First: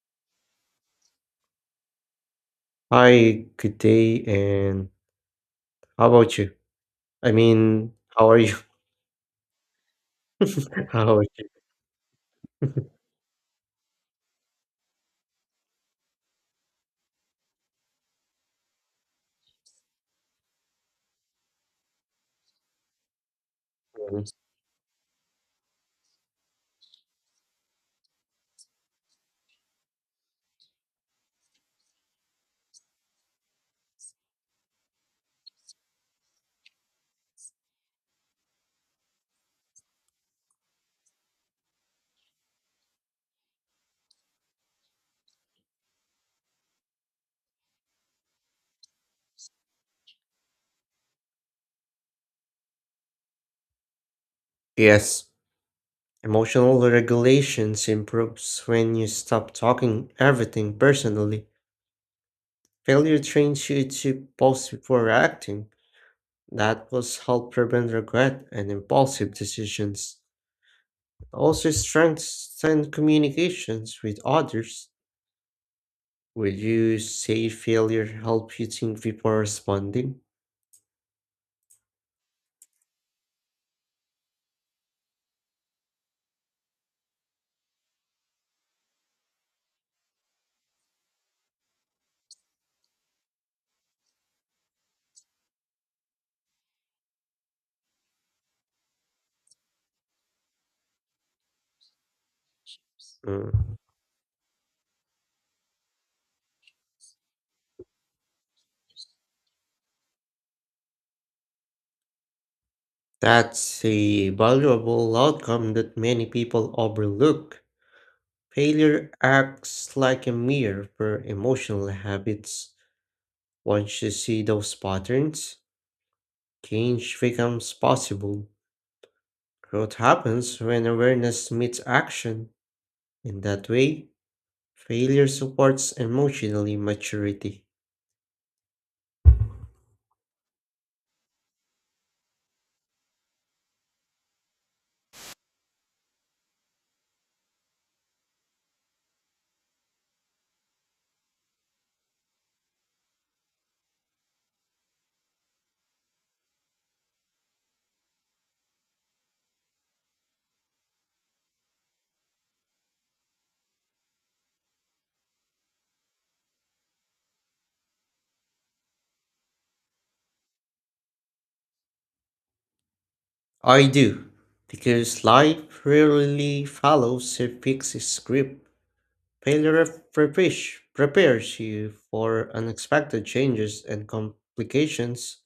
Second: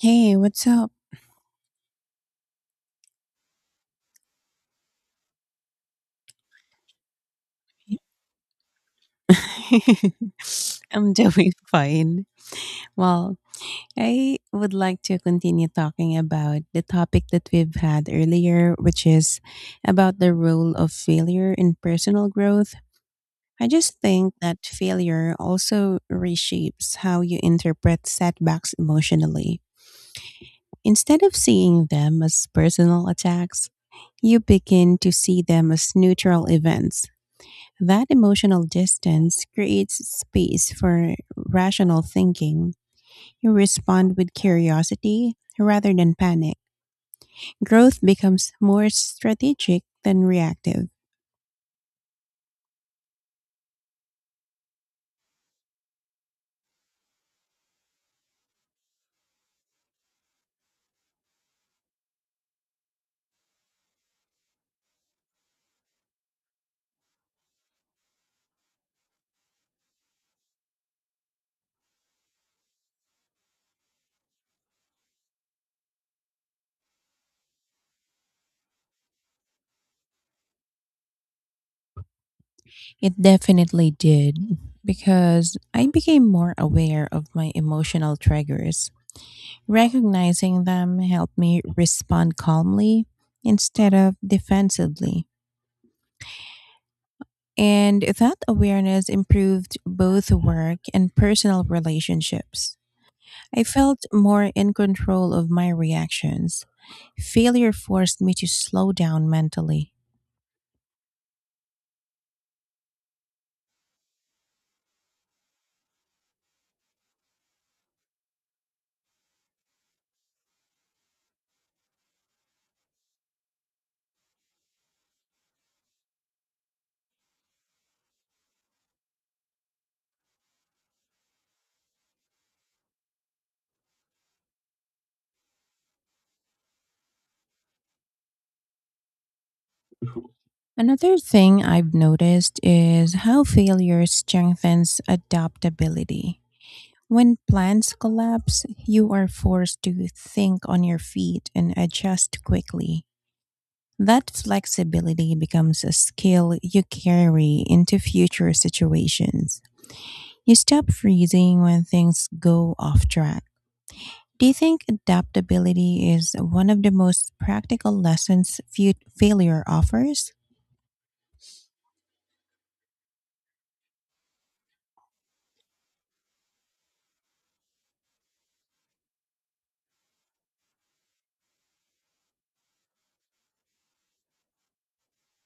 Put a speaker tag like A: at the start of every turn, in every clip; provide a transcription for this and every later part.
A: Hey, what's up?
B: Hi, good day, and how about you? I mean, how are you?
A: I'm
B: How are you
A: doing fine. Well, I would like to continue talking about the topic that we've had earlier, which is about the role of failure in personal growth. I just
B: doing?
A: think that failure also reshapes how you interpret setbacks emotionally. Instead of seeing them as personal attacks, you begin to see them as neutral events. That emotional distance creates space for rational thinking. You respond with curiosity rather than panic. Growth becomes more strategic than reactive.
B: Yes, emotional regulations improves when you stop taking everything personally. Failure trains you to pause before reacting. That will help prevent regret and impulsive decisions. Also strengthen communications with others. Will you say failure help you think before responding?
A: It definitely did because I became more aware of my emotional triggers. Recognizing them helped me respond calmly instead of defensively. And that awareness improved both work and personal relationships. I
B: Mm.
A: felt more in control of my reactions. Failure forced me to slow down mentally.
B: That's a valuable outcome that many people overlook. Failure acts like a mirror for emotional habits. Once you see those patterns, change becomes possible. Growth happens when awareness meets action. In that way, failure supports emotionally maturity.
A: Another thing I've noticed is how failure strengthens adaptability. When plans collapse, you are forced to think on your feet and adjust quickly. That flexibility becomes a skill you carry into future situations. You stop freezing when things go off track. Do you think adaptability is one of the most practical lessons failure offers?
B: I do, because life rarely follows a fixed script. Failure of prepares you for unexpected changes and complications.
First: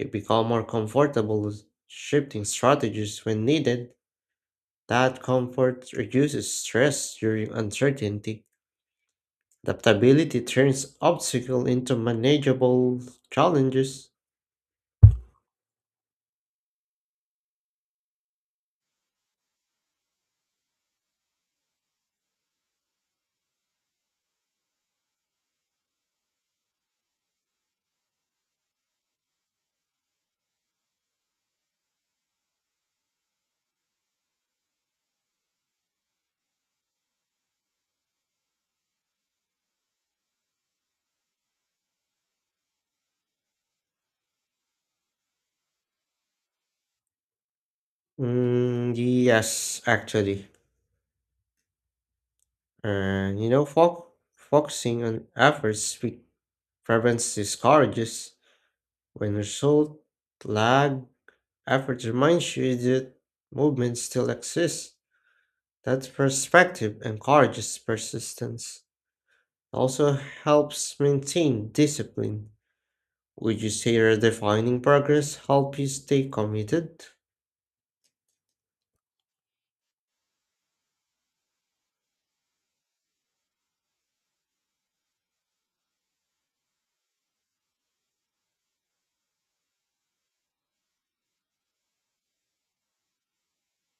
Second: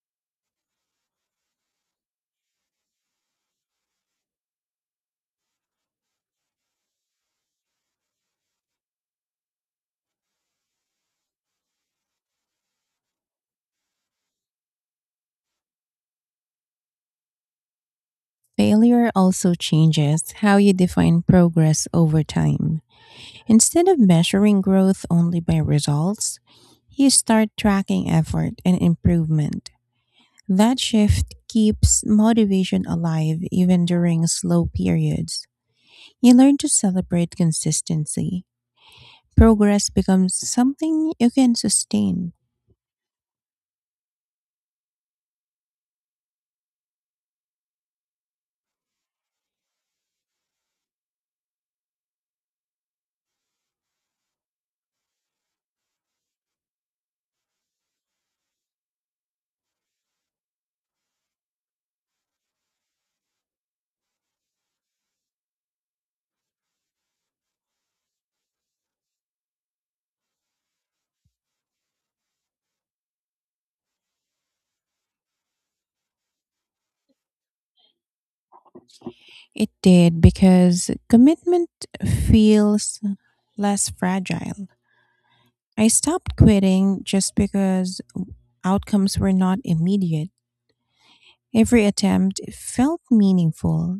B: You become more comfortable with shifting strategies when needed. That comfort reduces stress during uncertainty. Adaptability turns obstacles into manageable challenges.
A: Failure also changes how you define progress over time. Instead of measuring growth only by results, you start tracking effort and improvement. That shift keeps motivation alive even during slow periods. You learn to celebrate consistency. Progress becomes something you can sustain.
B: Mm, yes, actually. And you know, fo- Focusing on efforts prevents discourages when result lag. Effort reminds you that movement still exists. That perspective encourages persistence. Also helps maintain discipline. Would you say redefining progress helps you stay committed?
A: It did because commitment feels less fragile. I stopped quitting just because outcomes were not immediate. Every attempt felt meaningful.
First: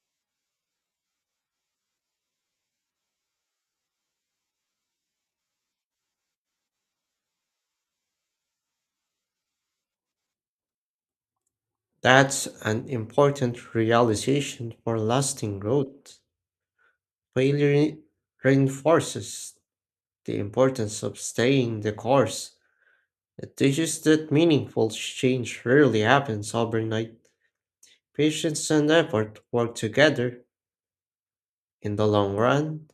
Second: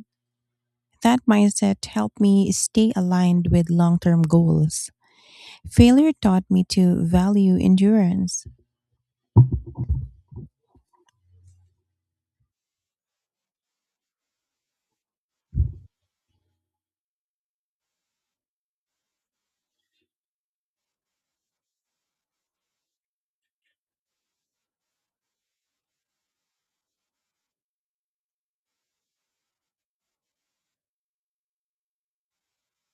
A: That mindset helped me stay aligned with long term goals. Failure taught me to value endurance.
B: That's an important realization for lasting growth. Failure reinforces the importance of staying the course. It teaches that meaningful change rarely happens overnight. Patience and effort work together. In the long run,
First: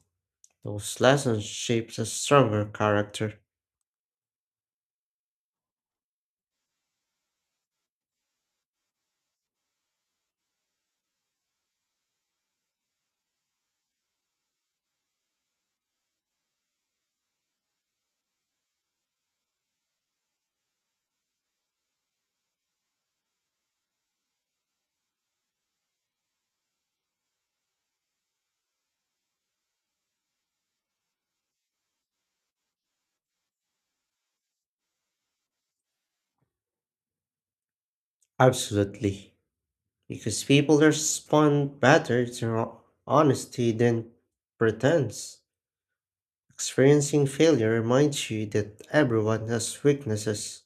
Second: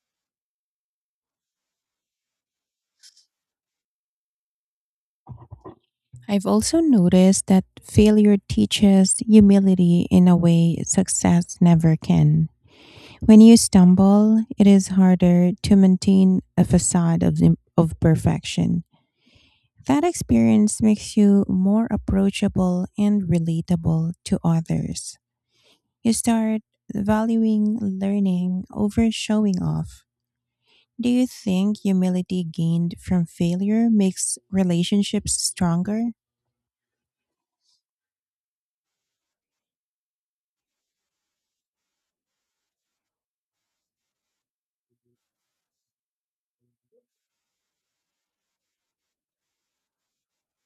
B: those lessons shape a stronger character.
A: I've also noticed that failure teaches humility in a way success never can. When you stumble, it is harder to maintain a facade of perfection. That experience makes you more approachable and relatable to others. You start valuing learning over showing off. Do you think humility gained from failure makes relationships stronger?
B: Absolutely. Because people respond better to honesty than pretense. Experiencing failure reminds you that everyone has weaknesses.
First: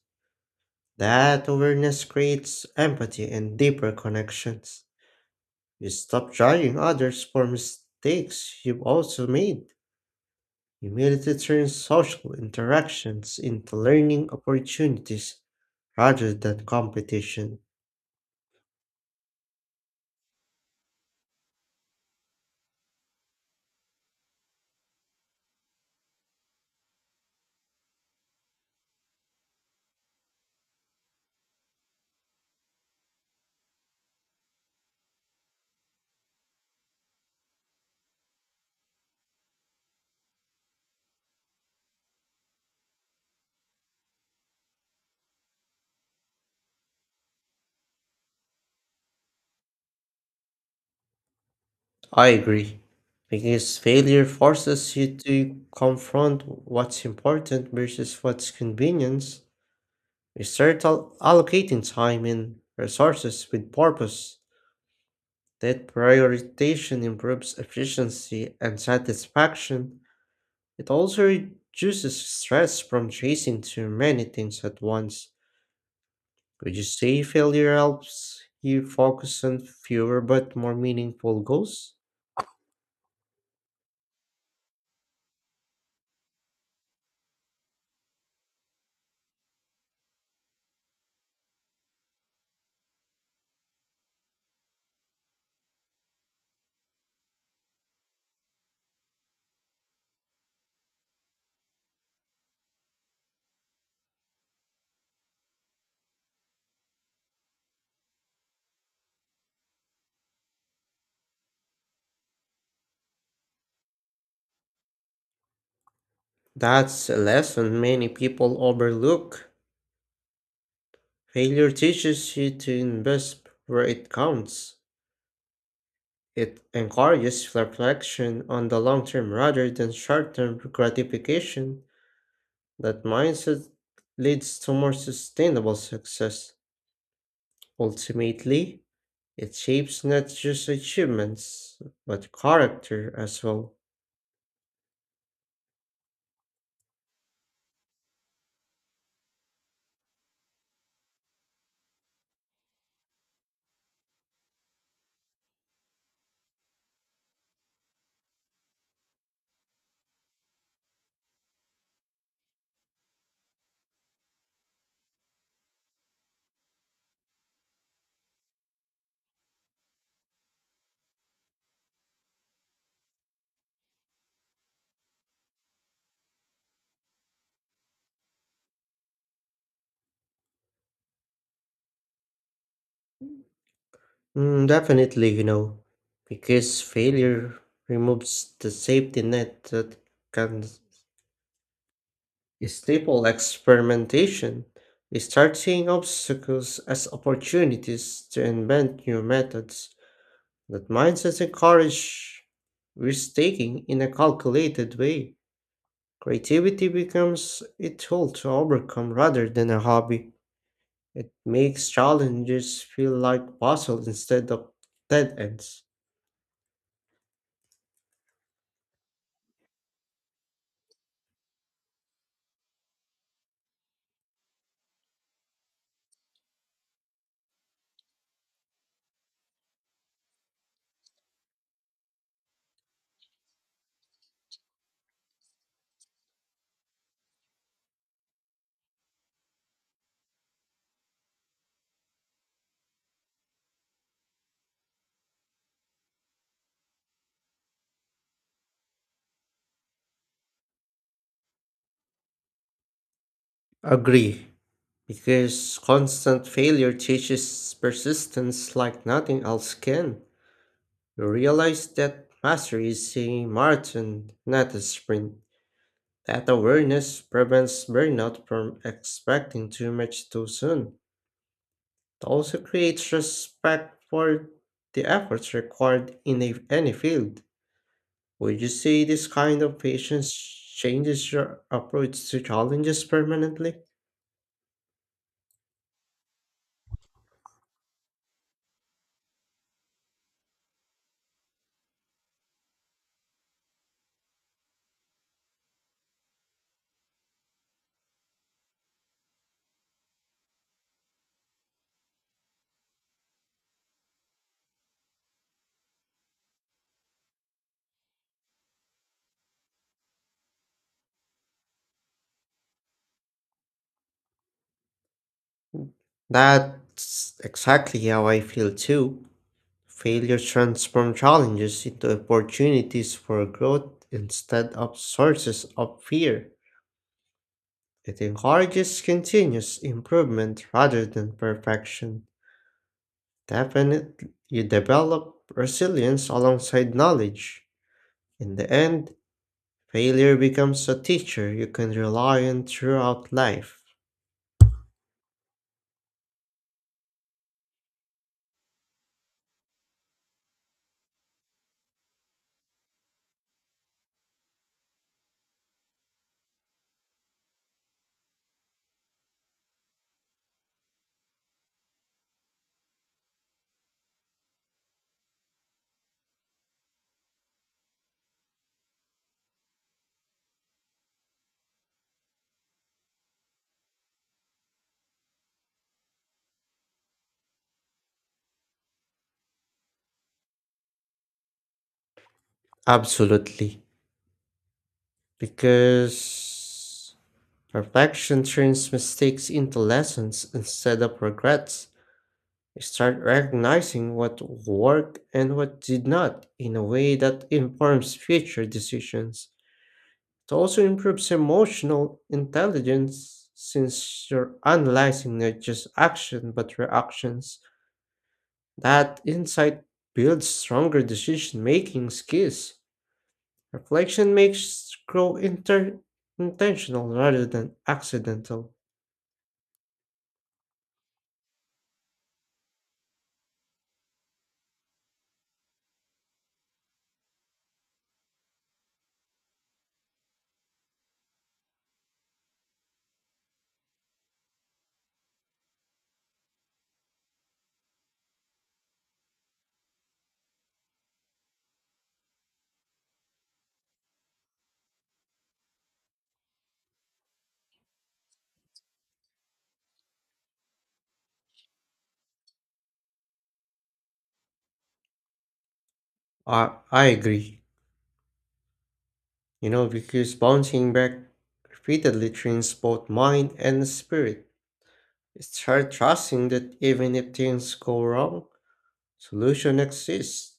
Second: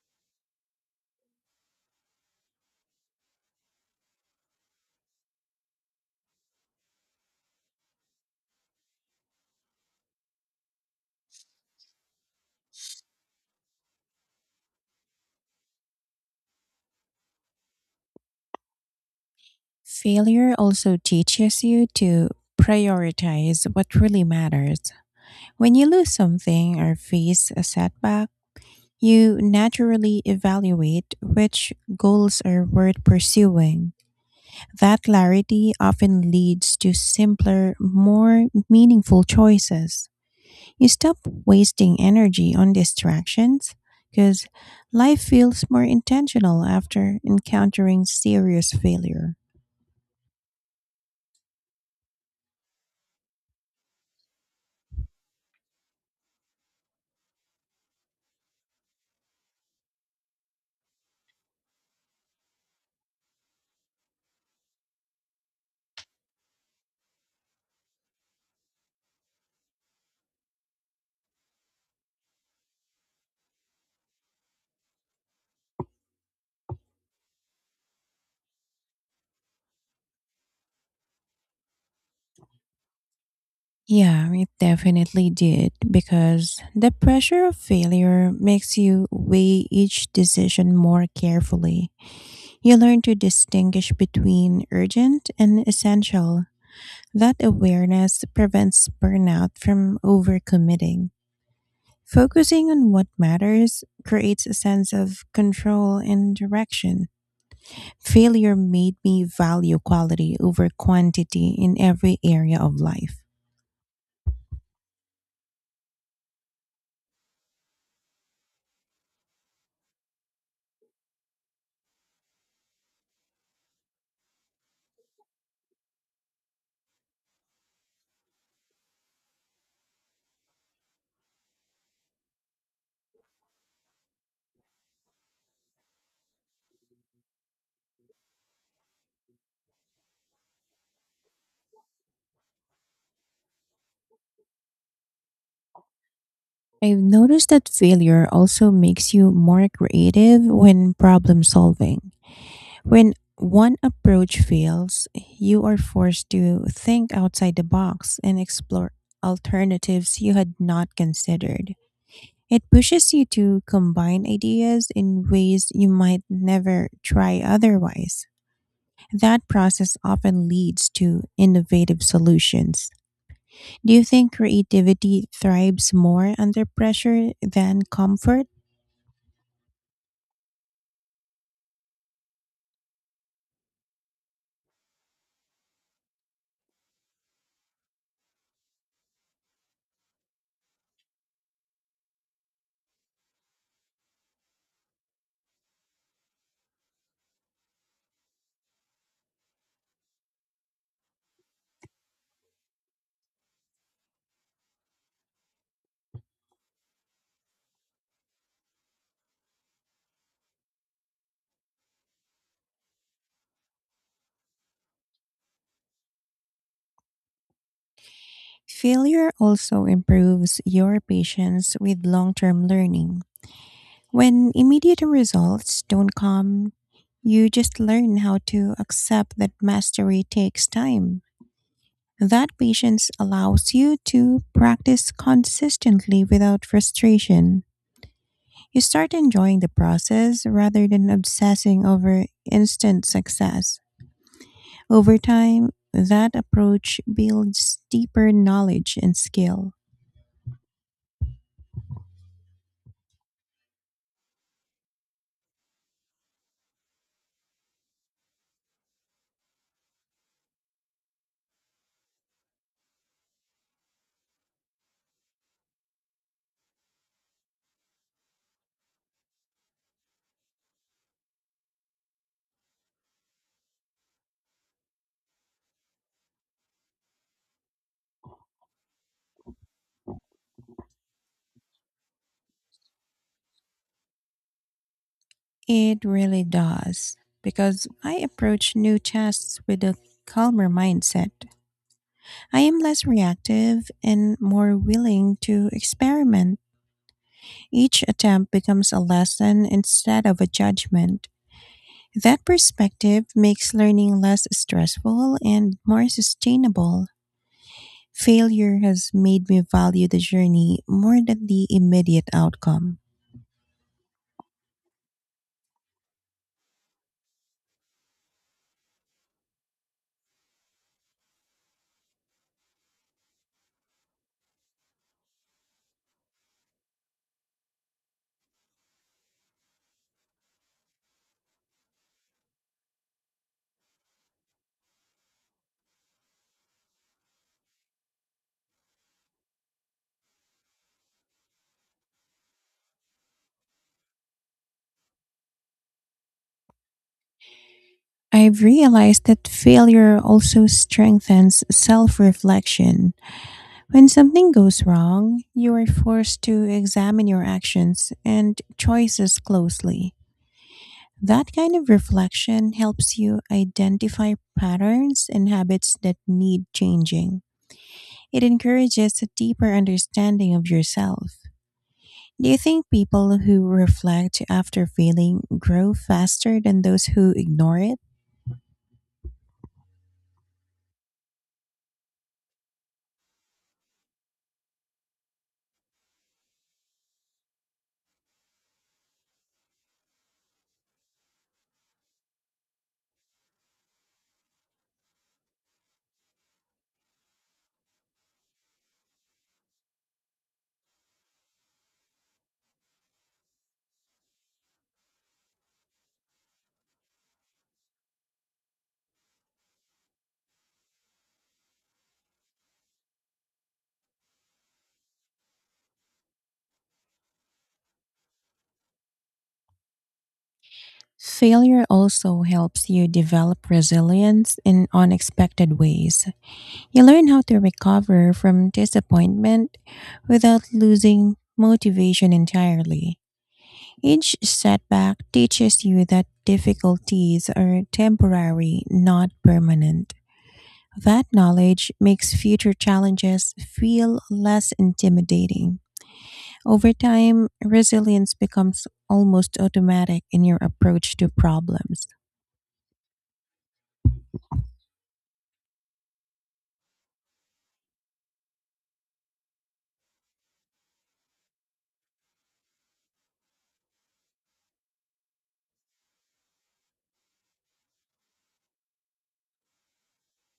B: That awareness creates empathy and deeper connections. You stop judging others for mistakes you've also made. Humility turns social interactions into learning opportunities rather than competition.
A: Failure also teaches you to prioritize what really matters. When you lose something or face a setback, you naturally evaluate which goals are worth pursuing. That clarity often leads to simpler, more meaningful choices. You stop wasting energy on distractions because life feels more intentional after encountering serious failure.
B: I agree. Because failure forces you to confront what's important versus what's convenience. We start allocating time and resources with purpose. That prioritization improves efficiency and satisfaction. It also reduces stress from chasing too many things at once. Would you say failure helps you focus on fewer but more meaningful goals?
A: Yeah, it definitely did, because the pressure of failure makes you weigh each decision more carefully. You learn to distinguish between urgent and essential. That awareness prevents burnout from overcommitting. Focusing on what matters creates a sense of control and direction. Failure made me value quality over quantity in every area of life.
B: That's a lesson many people overlook. Failure teaches you to invest where it counts. It encourages reflection on the long term rather than short term gratification. That mindset leads to more sustainable success. Ultimately, it shapes not just achievements, but character as well.
A: I've noticed that failure also makes you more creative when problem solving. When one approach fails, you are forced to think outside the box and explore alternatives you had not considered. It pushes you to combine ideas in ways you might never try otherwise. That process often leads to innovative solutions. Do you think creativity thrives more under pressure than comfort?
B: Mm, definitely, because failure removes the safety net that can stifle experimentation. We start seeing obstacles as opportunities to invent new methods. That mindset encourage risk-taking in a calculated way. Creativity becomes a tool to overcome rather than a hobby. It makes challenges feel like puzzles instead of dead ends.
A: Failure also improves your patience with long term learning. When immediate results don't come, you just learn how to accept that mastery takes time. That patience allows you to practice consistently without frustration. You start enjoying the process rather than obsessing over instant success. Over time, that approach builds deeper knowledge and skill.
B: Agree. Because constant failure teaches persistence like nothing else can. You realize that mastery is a marathon, not a sprint. That awareness prevents burnout from expecting too much too soon. It also creates respect for the efforts required in any field. Would you say this kind of patience changes your approach to challenges permanently?
A: It really does, because I approach new tasks with a calmer mindset. I am less reactive and more willing to experiment. Each attempt becomes a lesson instead of a judgment. That perspective makes learning less stressful and more sustainable. Failure has made me value the journey more than the immediate outcome.
B: That's exactly how I feel too. Failure transforms challenges into opportunities for growth instead of sources of fear. It encourages continuous improvement rather than perfection. Definitely, you develop resilience alongside knowledge. In the end, failure becomes a teacher you can rely on throughout life.
A: I've realized that failure also strengthens self reflection. When something goes wrong, you are forced to examine your actions and choices closely. That kind of reflection helps you identify patterns and habits that need changing. It encourages a deeper understanding of yourself. Do you think people who reflect after failing grow faster than those who ignore it?
B: Absolutely. Because perfection turns mistakes into lessons instead of regrets. Start recognizing what worked and what did not in a way that informs future decisions. It also improves emotional intelligence since you're analyzing not just action but reactions. That insight builds stronger decision making skills. Reflection makes growth intentional rather than accidental.
A: Failure also helps you develop resilience in unexpected ways. You learn how to recover from disappointment without losing motivation entirely. Each setback teaches you that difficulties are temporary, not permanent. That knowledge makes future challenges feel less intimidating. Over time, resilience becomes almost automatic in your approach to problems.
B: I agree. Because bouncing back repeatedly trains both mind and spirit. Start trusting that even if things go wrong, solution exists.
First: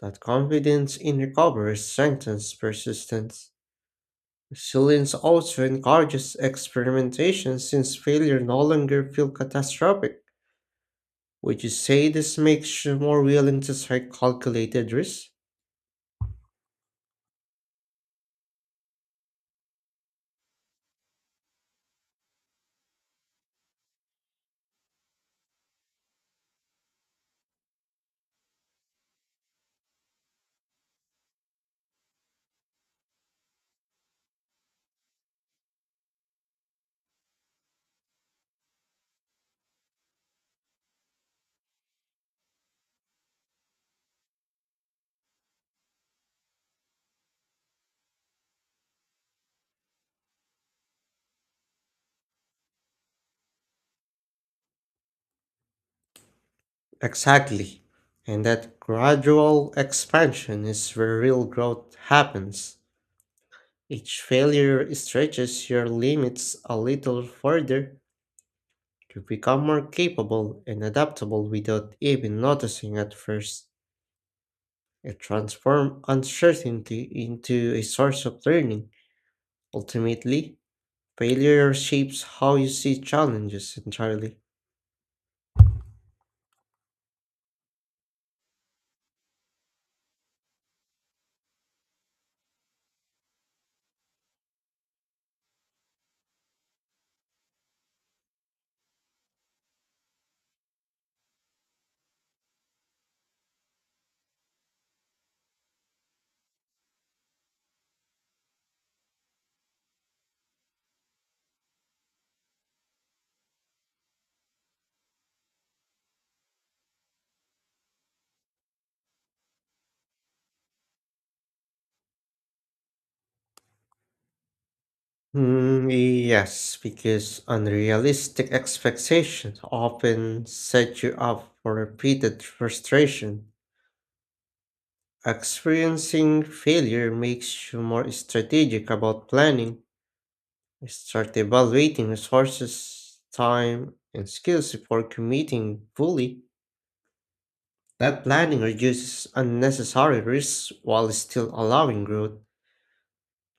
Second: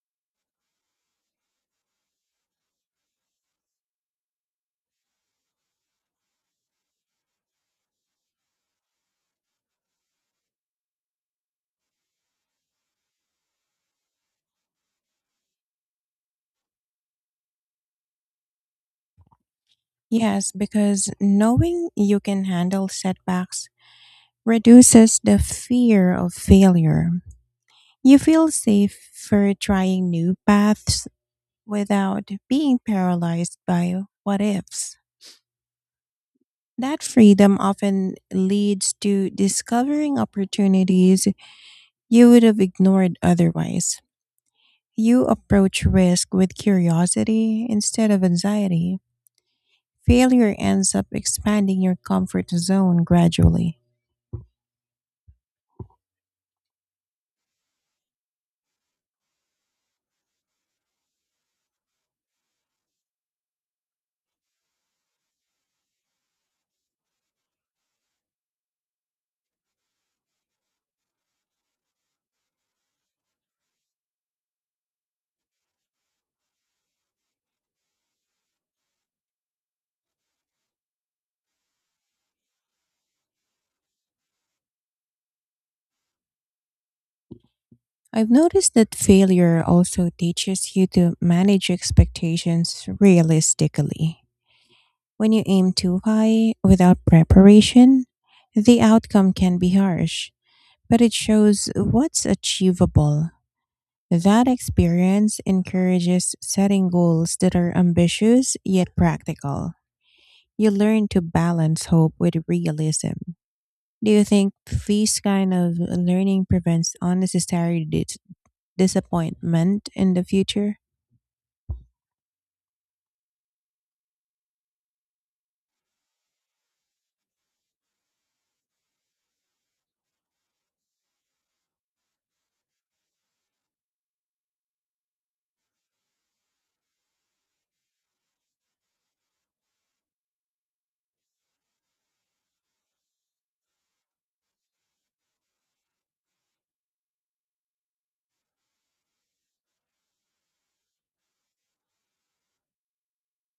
B: That confidence in recovery strengthens persistence. Resilience also encourages experimentation since failure no longer feels catastrophic. Would you say this makes you more willing to take calculated risks?
A: Yes, because knowing you can handle setbacks reduces the fear of failure. You feel safe for trying new paths without being paralyzed by what ifs. That freedom often leads to discovering opportunities you would have ignored otherwise. You approach risk with curiosity instead of anxiety. Failure ends up expanding your comfort zone gradually.
B: Exactly. And that gradual expansion is where real growth happens. Each failure stretches your limits a little further to become more capable and adaptable without even noticing at first. It transforms uncertainty into a source of learning. Ultimately, failure shapes how you see challenges entirely.
A: I've noticed that failure also teaches you to manage expectations realistically. When you aim too high without preparation, the outcome can be harsh, but it shows what's achievable. That experience encourages setting goals that are ambitious yet practical. You learn to balance hope with realism. Do you think this kind of learning prevents unnecessary disappointment in the future?
B: Hmm. Yes, because unrealistic expectations often set you up for repeated frustration. Experiencing failure makes you more strategic about planning. Start evaluating resources, time, and skills before committing fully. That planning reduces unnecessary risks while still allowing growth.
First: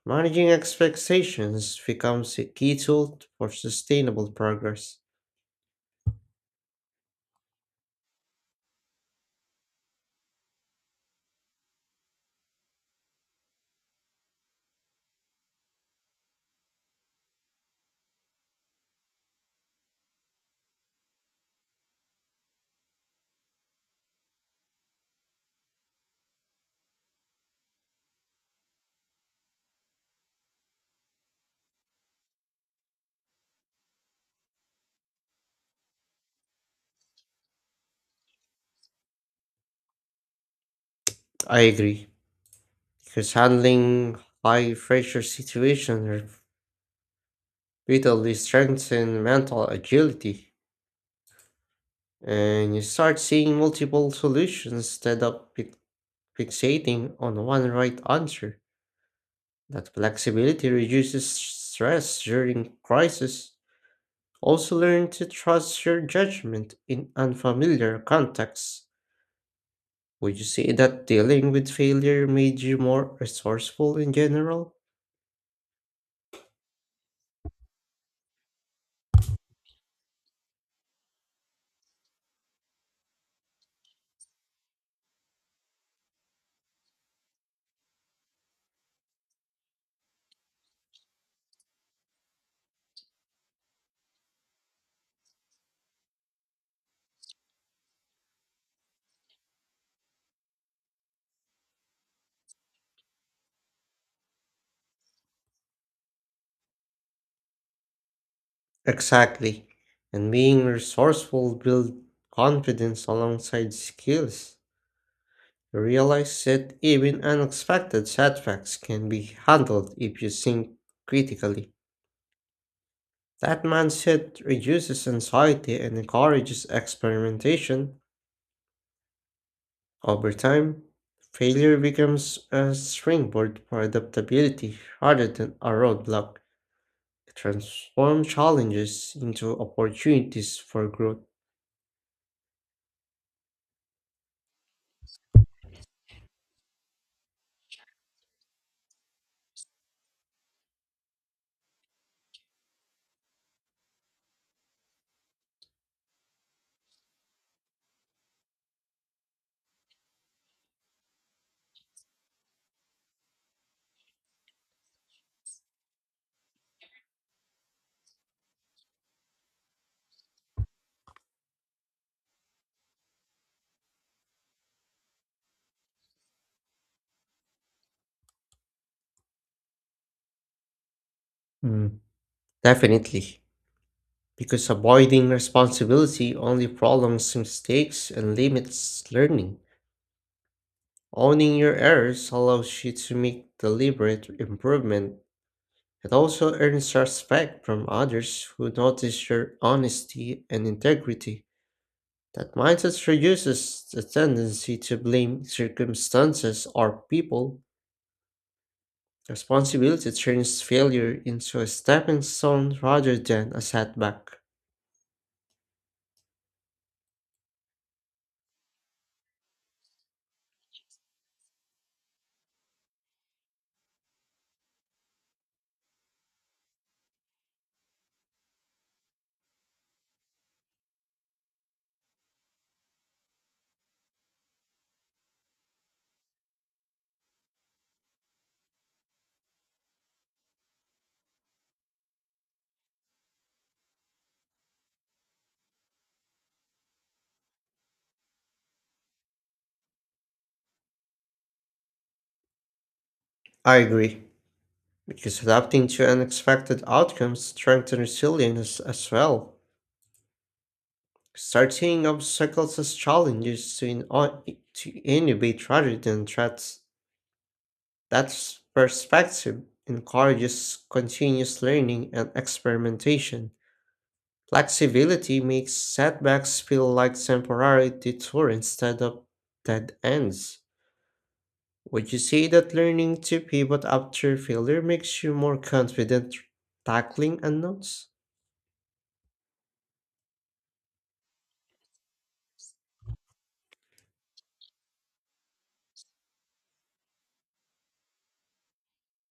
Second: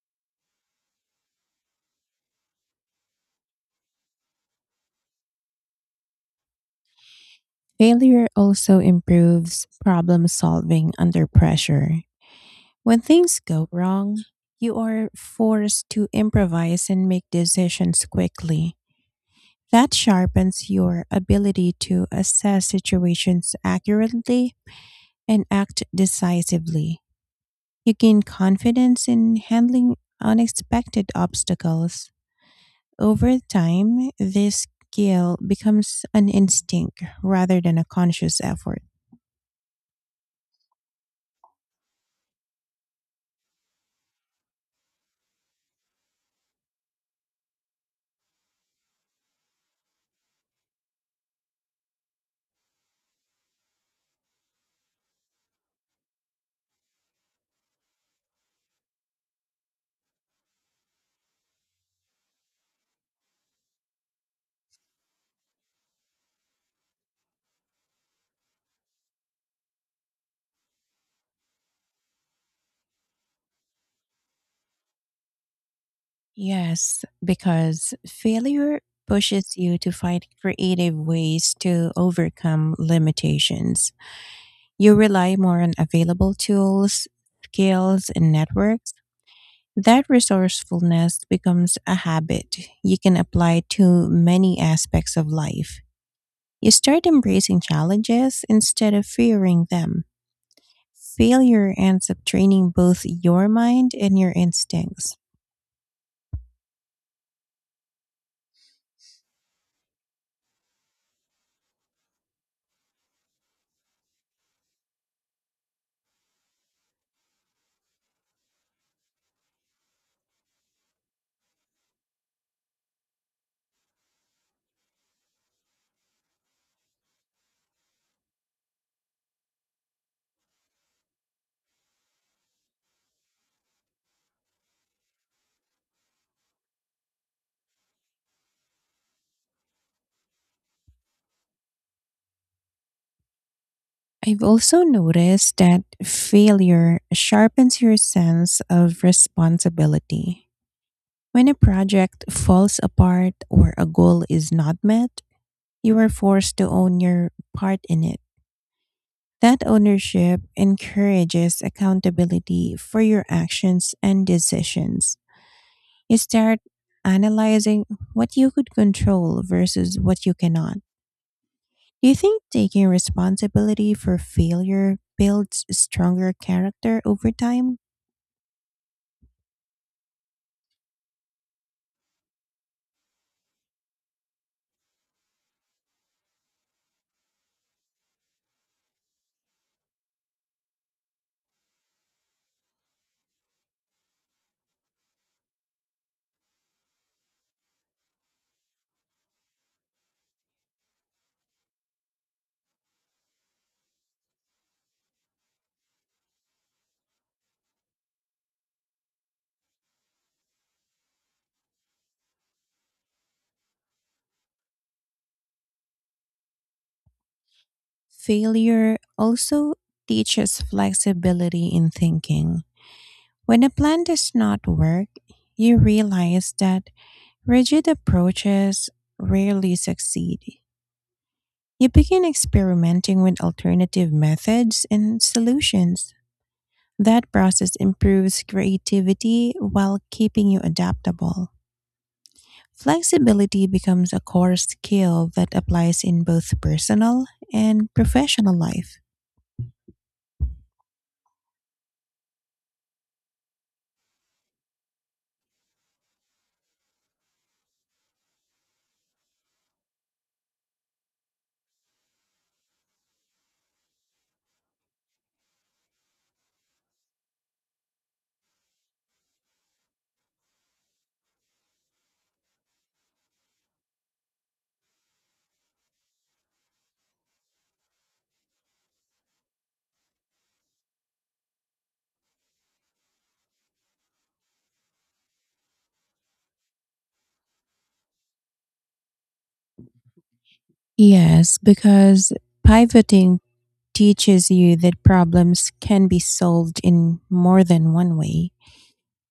B: Managing expectations becomes a key tool for sustainable progress.
A: Failure also improves problem solving under pressure. When things go wrong, you are forced to improvise and make decisions quickly. That sharpens your ability to assess situations accurately and act decisively. You gain confidence in handling unexpected obstacles. Over time, this skill becomes an instinct rather than a conscious effort.
B: I agree. Because handling high pressure situations repeatedly strengthens mental agility, and you start seeing multiple solutions instead of fixating on one right answer. That flexibility reduces stress during crisis. Also, learn to trust your judgment in unfamiliar contexts. Would you say that dealing with failure made you more resourceful in general?
A: Yes, because failure pushes you to find creative ways to overcome limitations. You rely more on available tools, skills, and networks. That resourcefulness becomes a habit you can apply to many aspects of life. You start embracing challenges instead of fearing them. Failure ends up training both your mind and your instincts.
B: Exactly. And being resourceful builds confidence alongside skills. You realize that even unexpected setbacks can be handled if you think critically. That mindset reduces anxiety and encourages experimentation. Over time, failure becomes a springboard for adaptability rather than a roadblock. It transforms challenges into opportunities for growth.
A: I've also noticed that failure sharpens your sense of responsibility. When a project falls apart or a goal is not met, you are forced to own your part in it. That ownership encourages accountability for your actions and decisions. You start analyzing what you could control versus what you cannot. Do you think taking responsibility for failure builds stronger character over time?
B: Mm. Definitely. Because avoiding responsibility only prolongs mistakes and limits learning. Owning your errors allows you to make deliberate improvement. It also earns respect from others who notice your honesty and integrity. That mindset reduces the tendency to blame circumstances or people. Responsibility turns failure into a stepping stone rather than a setback.
A: Failure also teaches flexibility in thinking. When a plan does not work, you realize that rigid approaches rarely succeed. You begin experimenting with alternative methods and solutions. That process improves creativity while keeping you adaptable. Flexibility becomes a core skill that applies in both personal and professional life.
B: I agree. Because adapting to unexpected outcomes strengthens resilience as well. Start seeing obstacles as challenges to innovate rather than threats. That perspective encourages continuous learning and experimentation. Flexibility makes setbacks feel like temporary detours instead of dead ends. Would you say that learning to pivot after failure makes you more confident tackling unknowns?
A: Yes, because pivoting teaches you that problems can be solved in more than one way.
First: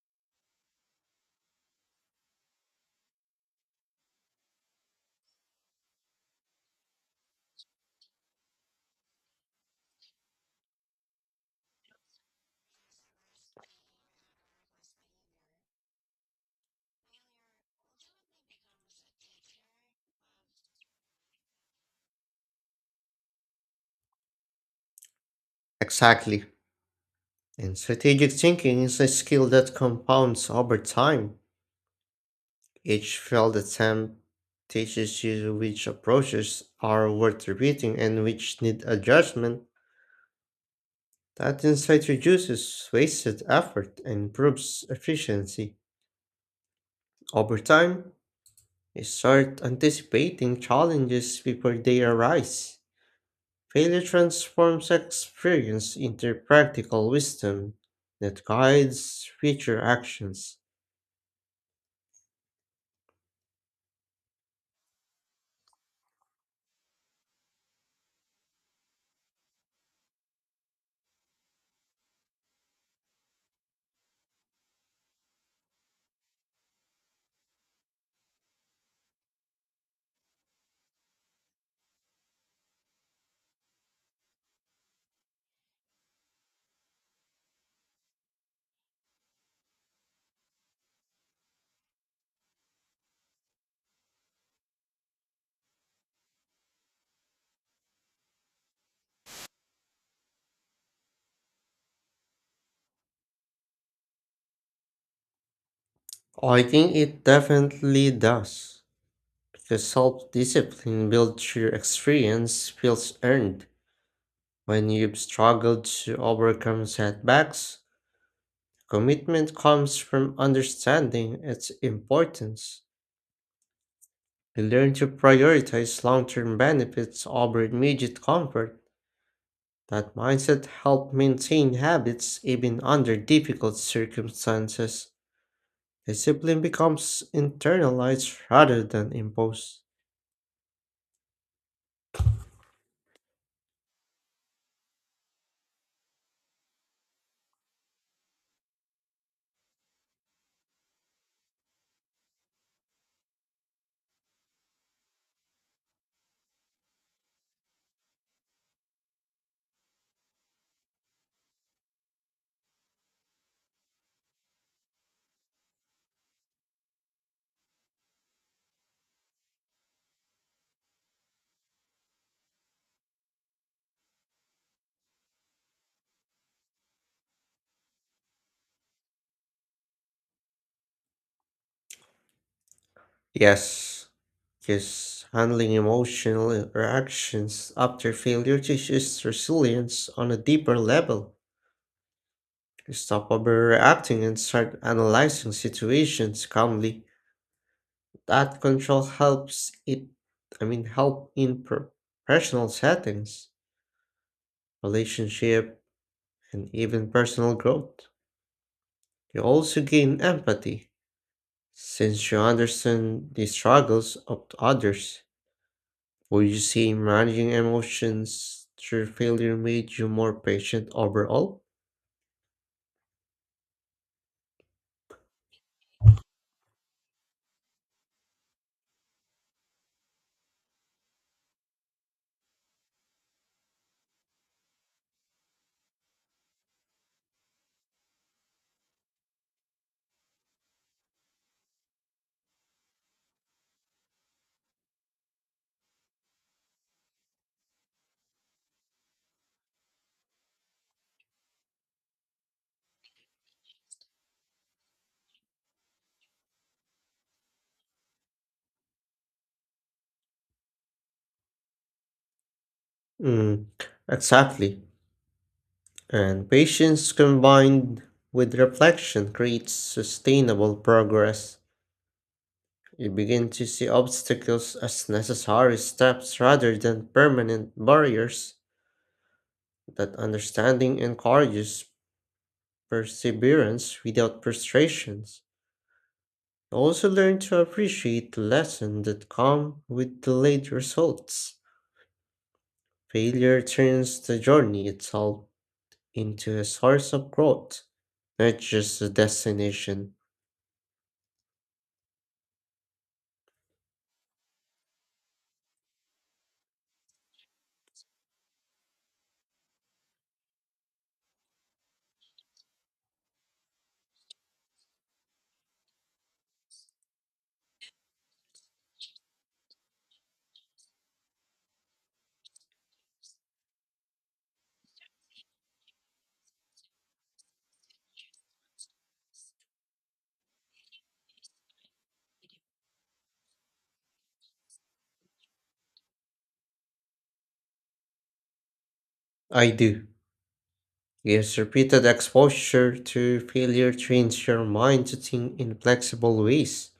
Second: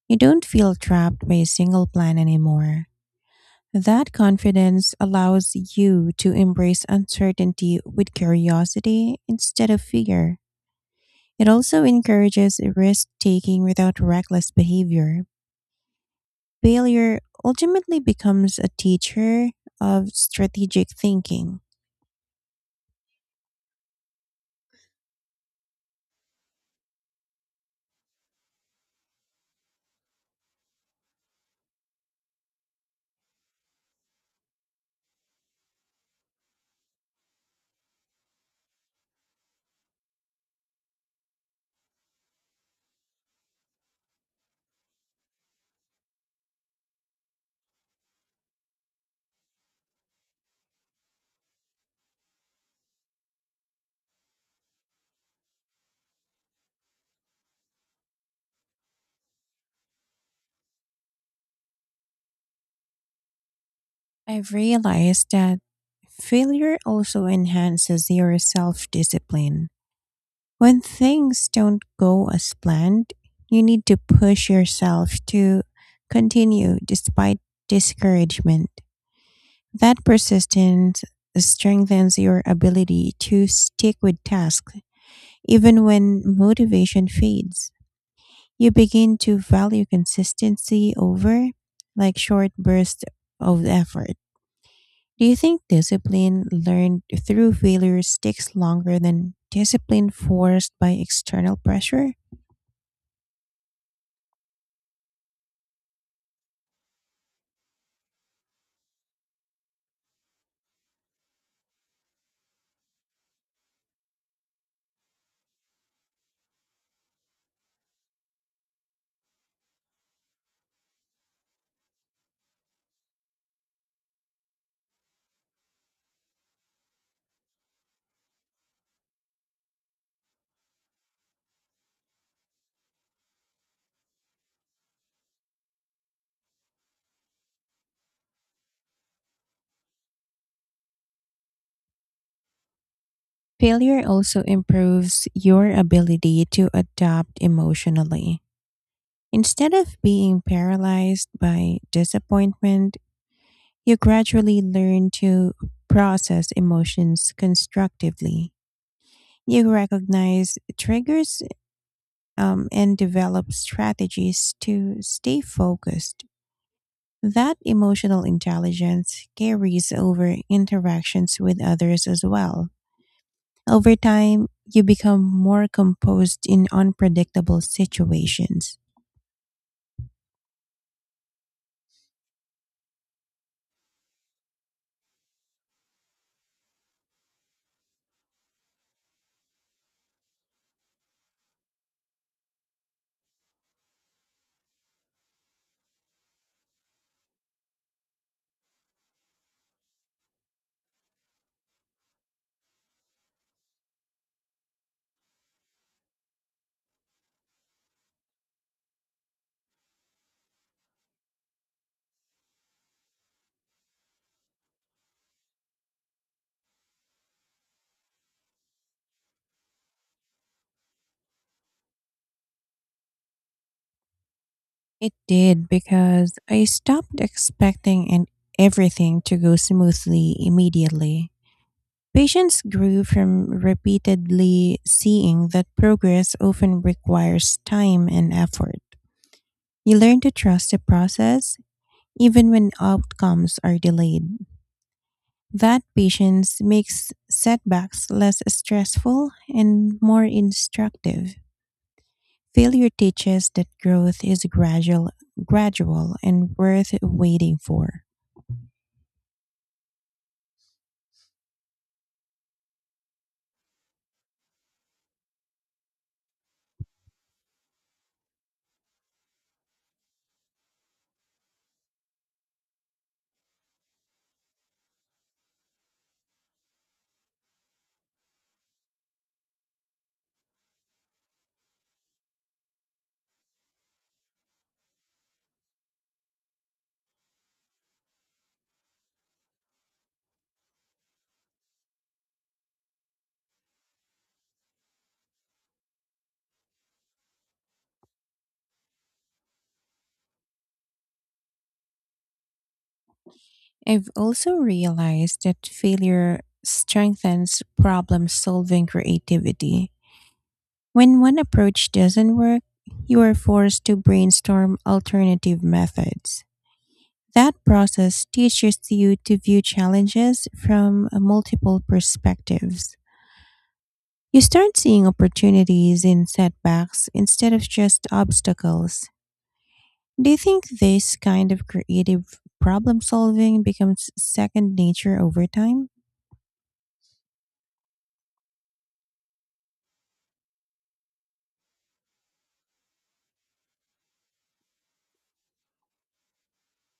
A: You don't feel trapped by a single plan anymore. That confidence allows you to embrace uncertainty with curiosity instead of fear. It also encourages risk taking without reckless behavior. Failure ultimately becomes a teacher of strategic thinking.
B: Exactly. And strategic thinking is a skill that compounds over time. Each failed attempt teaches you which approaches are worth repeating and which need adjustment. That insight reduces wasted effort and improves efficiency. Over time, you start anticipating challenges before they arise. Failure transforms experience into practical wisdom that guides future actions.
A: I've realized that failure also enhances your self discipline. When things don't go as planned, you need to push yourself to continue despite discouragement. That persistence strengthens your ability to stick with tasks even when motivation fades. You begin to value consistency over like short bursts of effort. Do you think discipline learned through failure sticks longer than discipline forced by external pressure?
B: I think it definitely does, because self discipline built through experience feels earned. When you've struggled to overcome setbacks, commitment comes from understanding its importance. You learn to prioritize long term benefits over immediate comfort. That mindset helps maintain habits even under difficult circumstances. Discipline becomes internalized rather than imposed.
A: Failure also improves your ability to adapt emotionally. Instead of being paralyzed by disappointment, you gradually learn to process emotions constructively. You recognize triggers and develop strategies to stay focused. That emotional intelligence carries over interactions with others as well. Over time, you become more composed in unpredictable situations.
B: Yes. Because handling emotional reactions after failure teaches resilience on a deeper level. You stop overreacting and start analyzing situations calmly. That control helps it, I mean, help in professional settings, relationship, and even personal growth. You also gain empathy since you understand the struggles of others. Would you say managing emotions through failure made you more patient overall?
A: It did because I stopped expecting and everything to go smoothly immediately. Patience grew from repeatedly seeing that progress often requires time and effort. You learn to trust the process even when outcomes are delayed. That patience makes setbacks less stressful and more instructive. Failure teaches that growth is gradual and worth waiting for.
B: Mm, exactly. And patience combined with reflection creates sustainable progress. You begin to see obstacles as necessary steps rather than permanent barriers. That understanding encourages perseverance without frustrations. You also learn to appreciate the lesson that come with delayed results. Failure turns the journey itself into a source of growth, not just a destination.
A: I've also realized that failure strengthens problem solving creativity. When one approach doesn't work, you are forced to brainstorm alternative methods. That process teaches you to view challenges from multiple perspectives. You start seeing opportunities in setbacks instead of just obstacles. Do you think this kind of creative problem solving becomes second nature over time?
B: I do. Yes, repeated exposure to failure trains your mind to think in flexible ways.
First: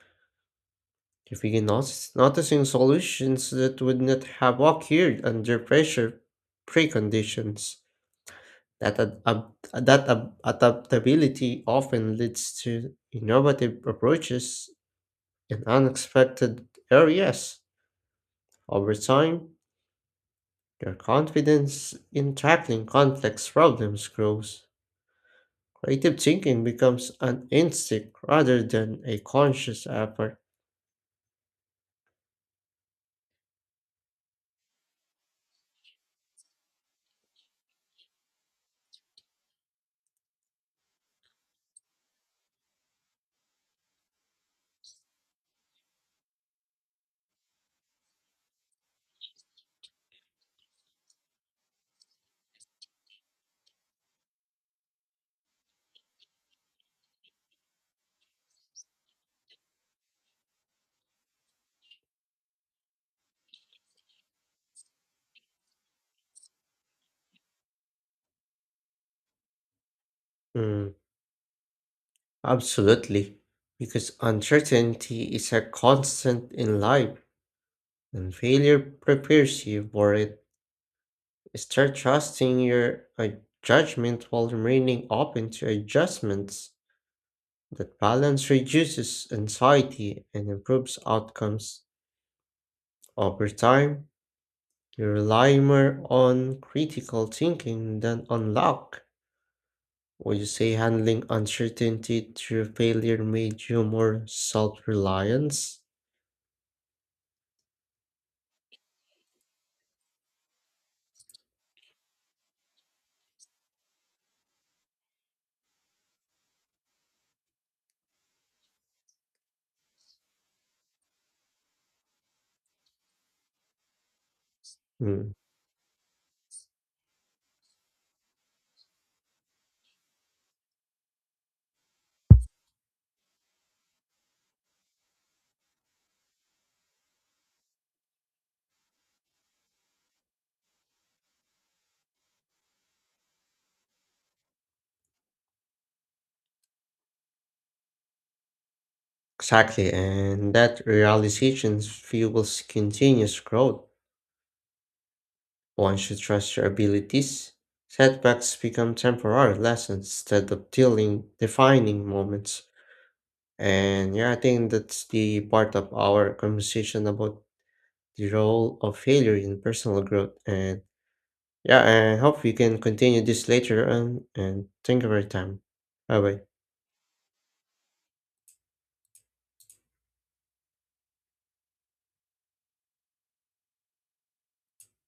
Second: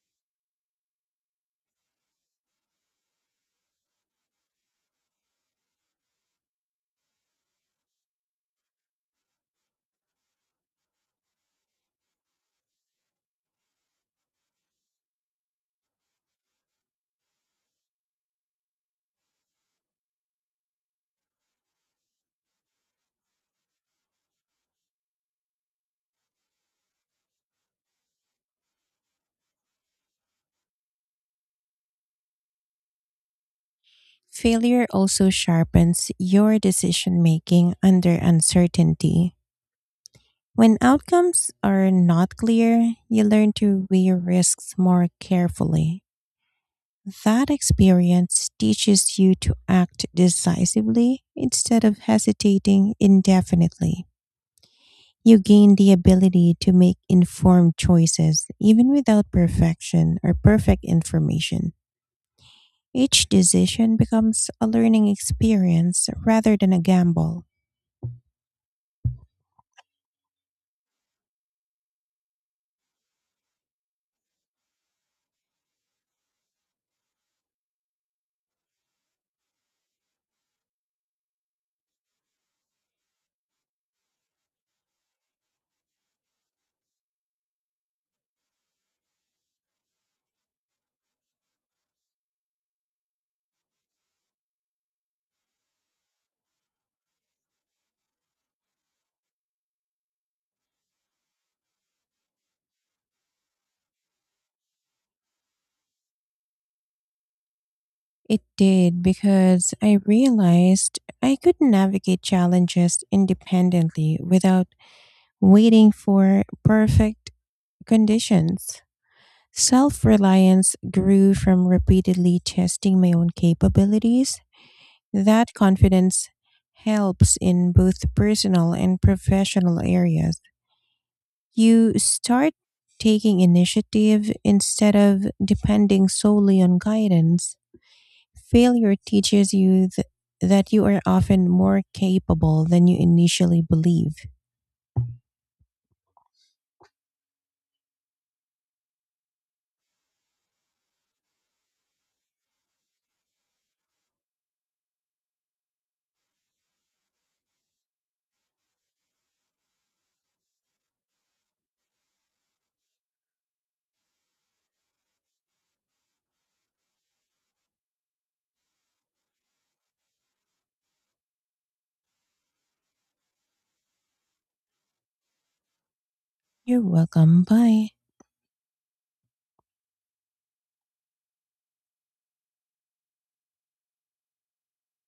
B: You begin noticing solutions that would not have occurred under pressure preconditions. That, ad, ab, that adaptability often leads to innovative approaches in unexpected areas. Over time, their confidence in tackling complex problems grows. Creative thinking becomes an instinct rather than a conscious effort.
A: Failure also sharpens your decision making under uncertainty. When outcomes are not clear, you learn to weigh risks more carefully. That experience teaches you to act decisively instead of hesitating indefinitely. You gain the ability to make informed choices even without perfection or perfect information. Each decision becomes a learning experience rather than a gamble.
B: Mm, absolutely. Because uncertainty is a constant in life, and failure prepares you for it. Start trusting your judgment while remaining open to adjustments. That balance reduces anxiety and improves outcomes over time. You rely more on critical thinking than on luck. Would you say handling uncertainty through failure made you more self reliant?
A: It did because I realized I could navigate challenges independently without waiting for perfect conditions. Self reliance grew from repeatedly testing my own capabilities. That confidence helps in both personal and professional areas. You start taking initiative instead of depending solely on guidance. Failure teaches you that you are often more capable than you initially believe.
B: Exactly, and that realization fuels continuous growth. Once you trust your abilities, setbacks become temporary lessons instead of dealing defining moments. And yeah, I think that's the part of our conversation about the role of failure in personal growth and yeah, I hope we can continue this later on and thank you for your time. Bye bye.
A: You're welcome. Bye.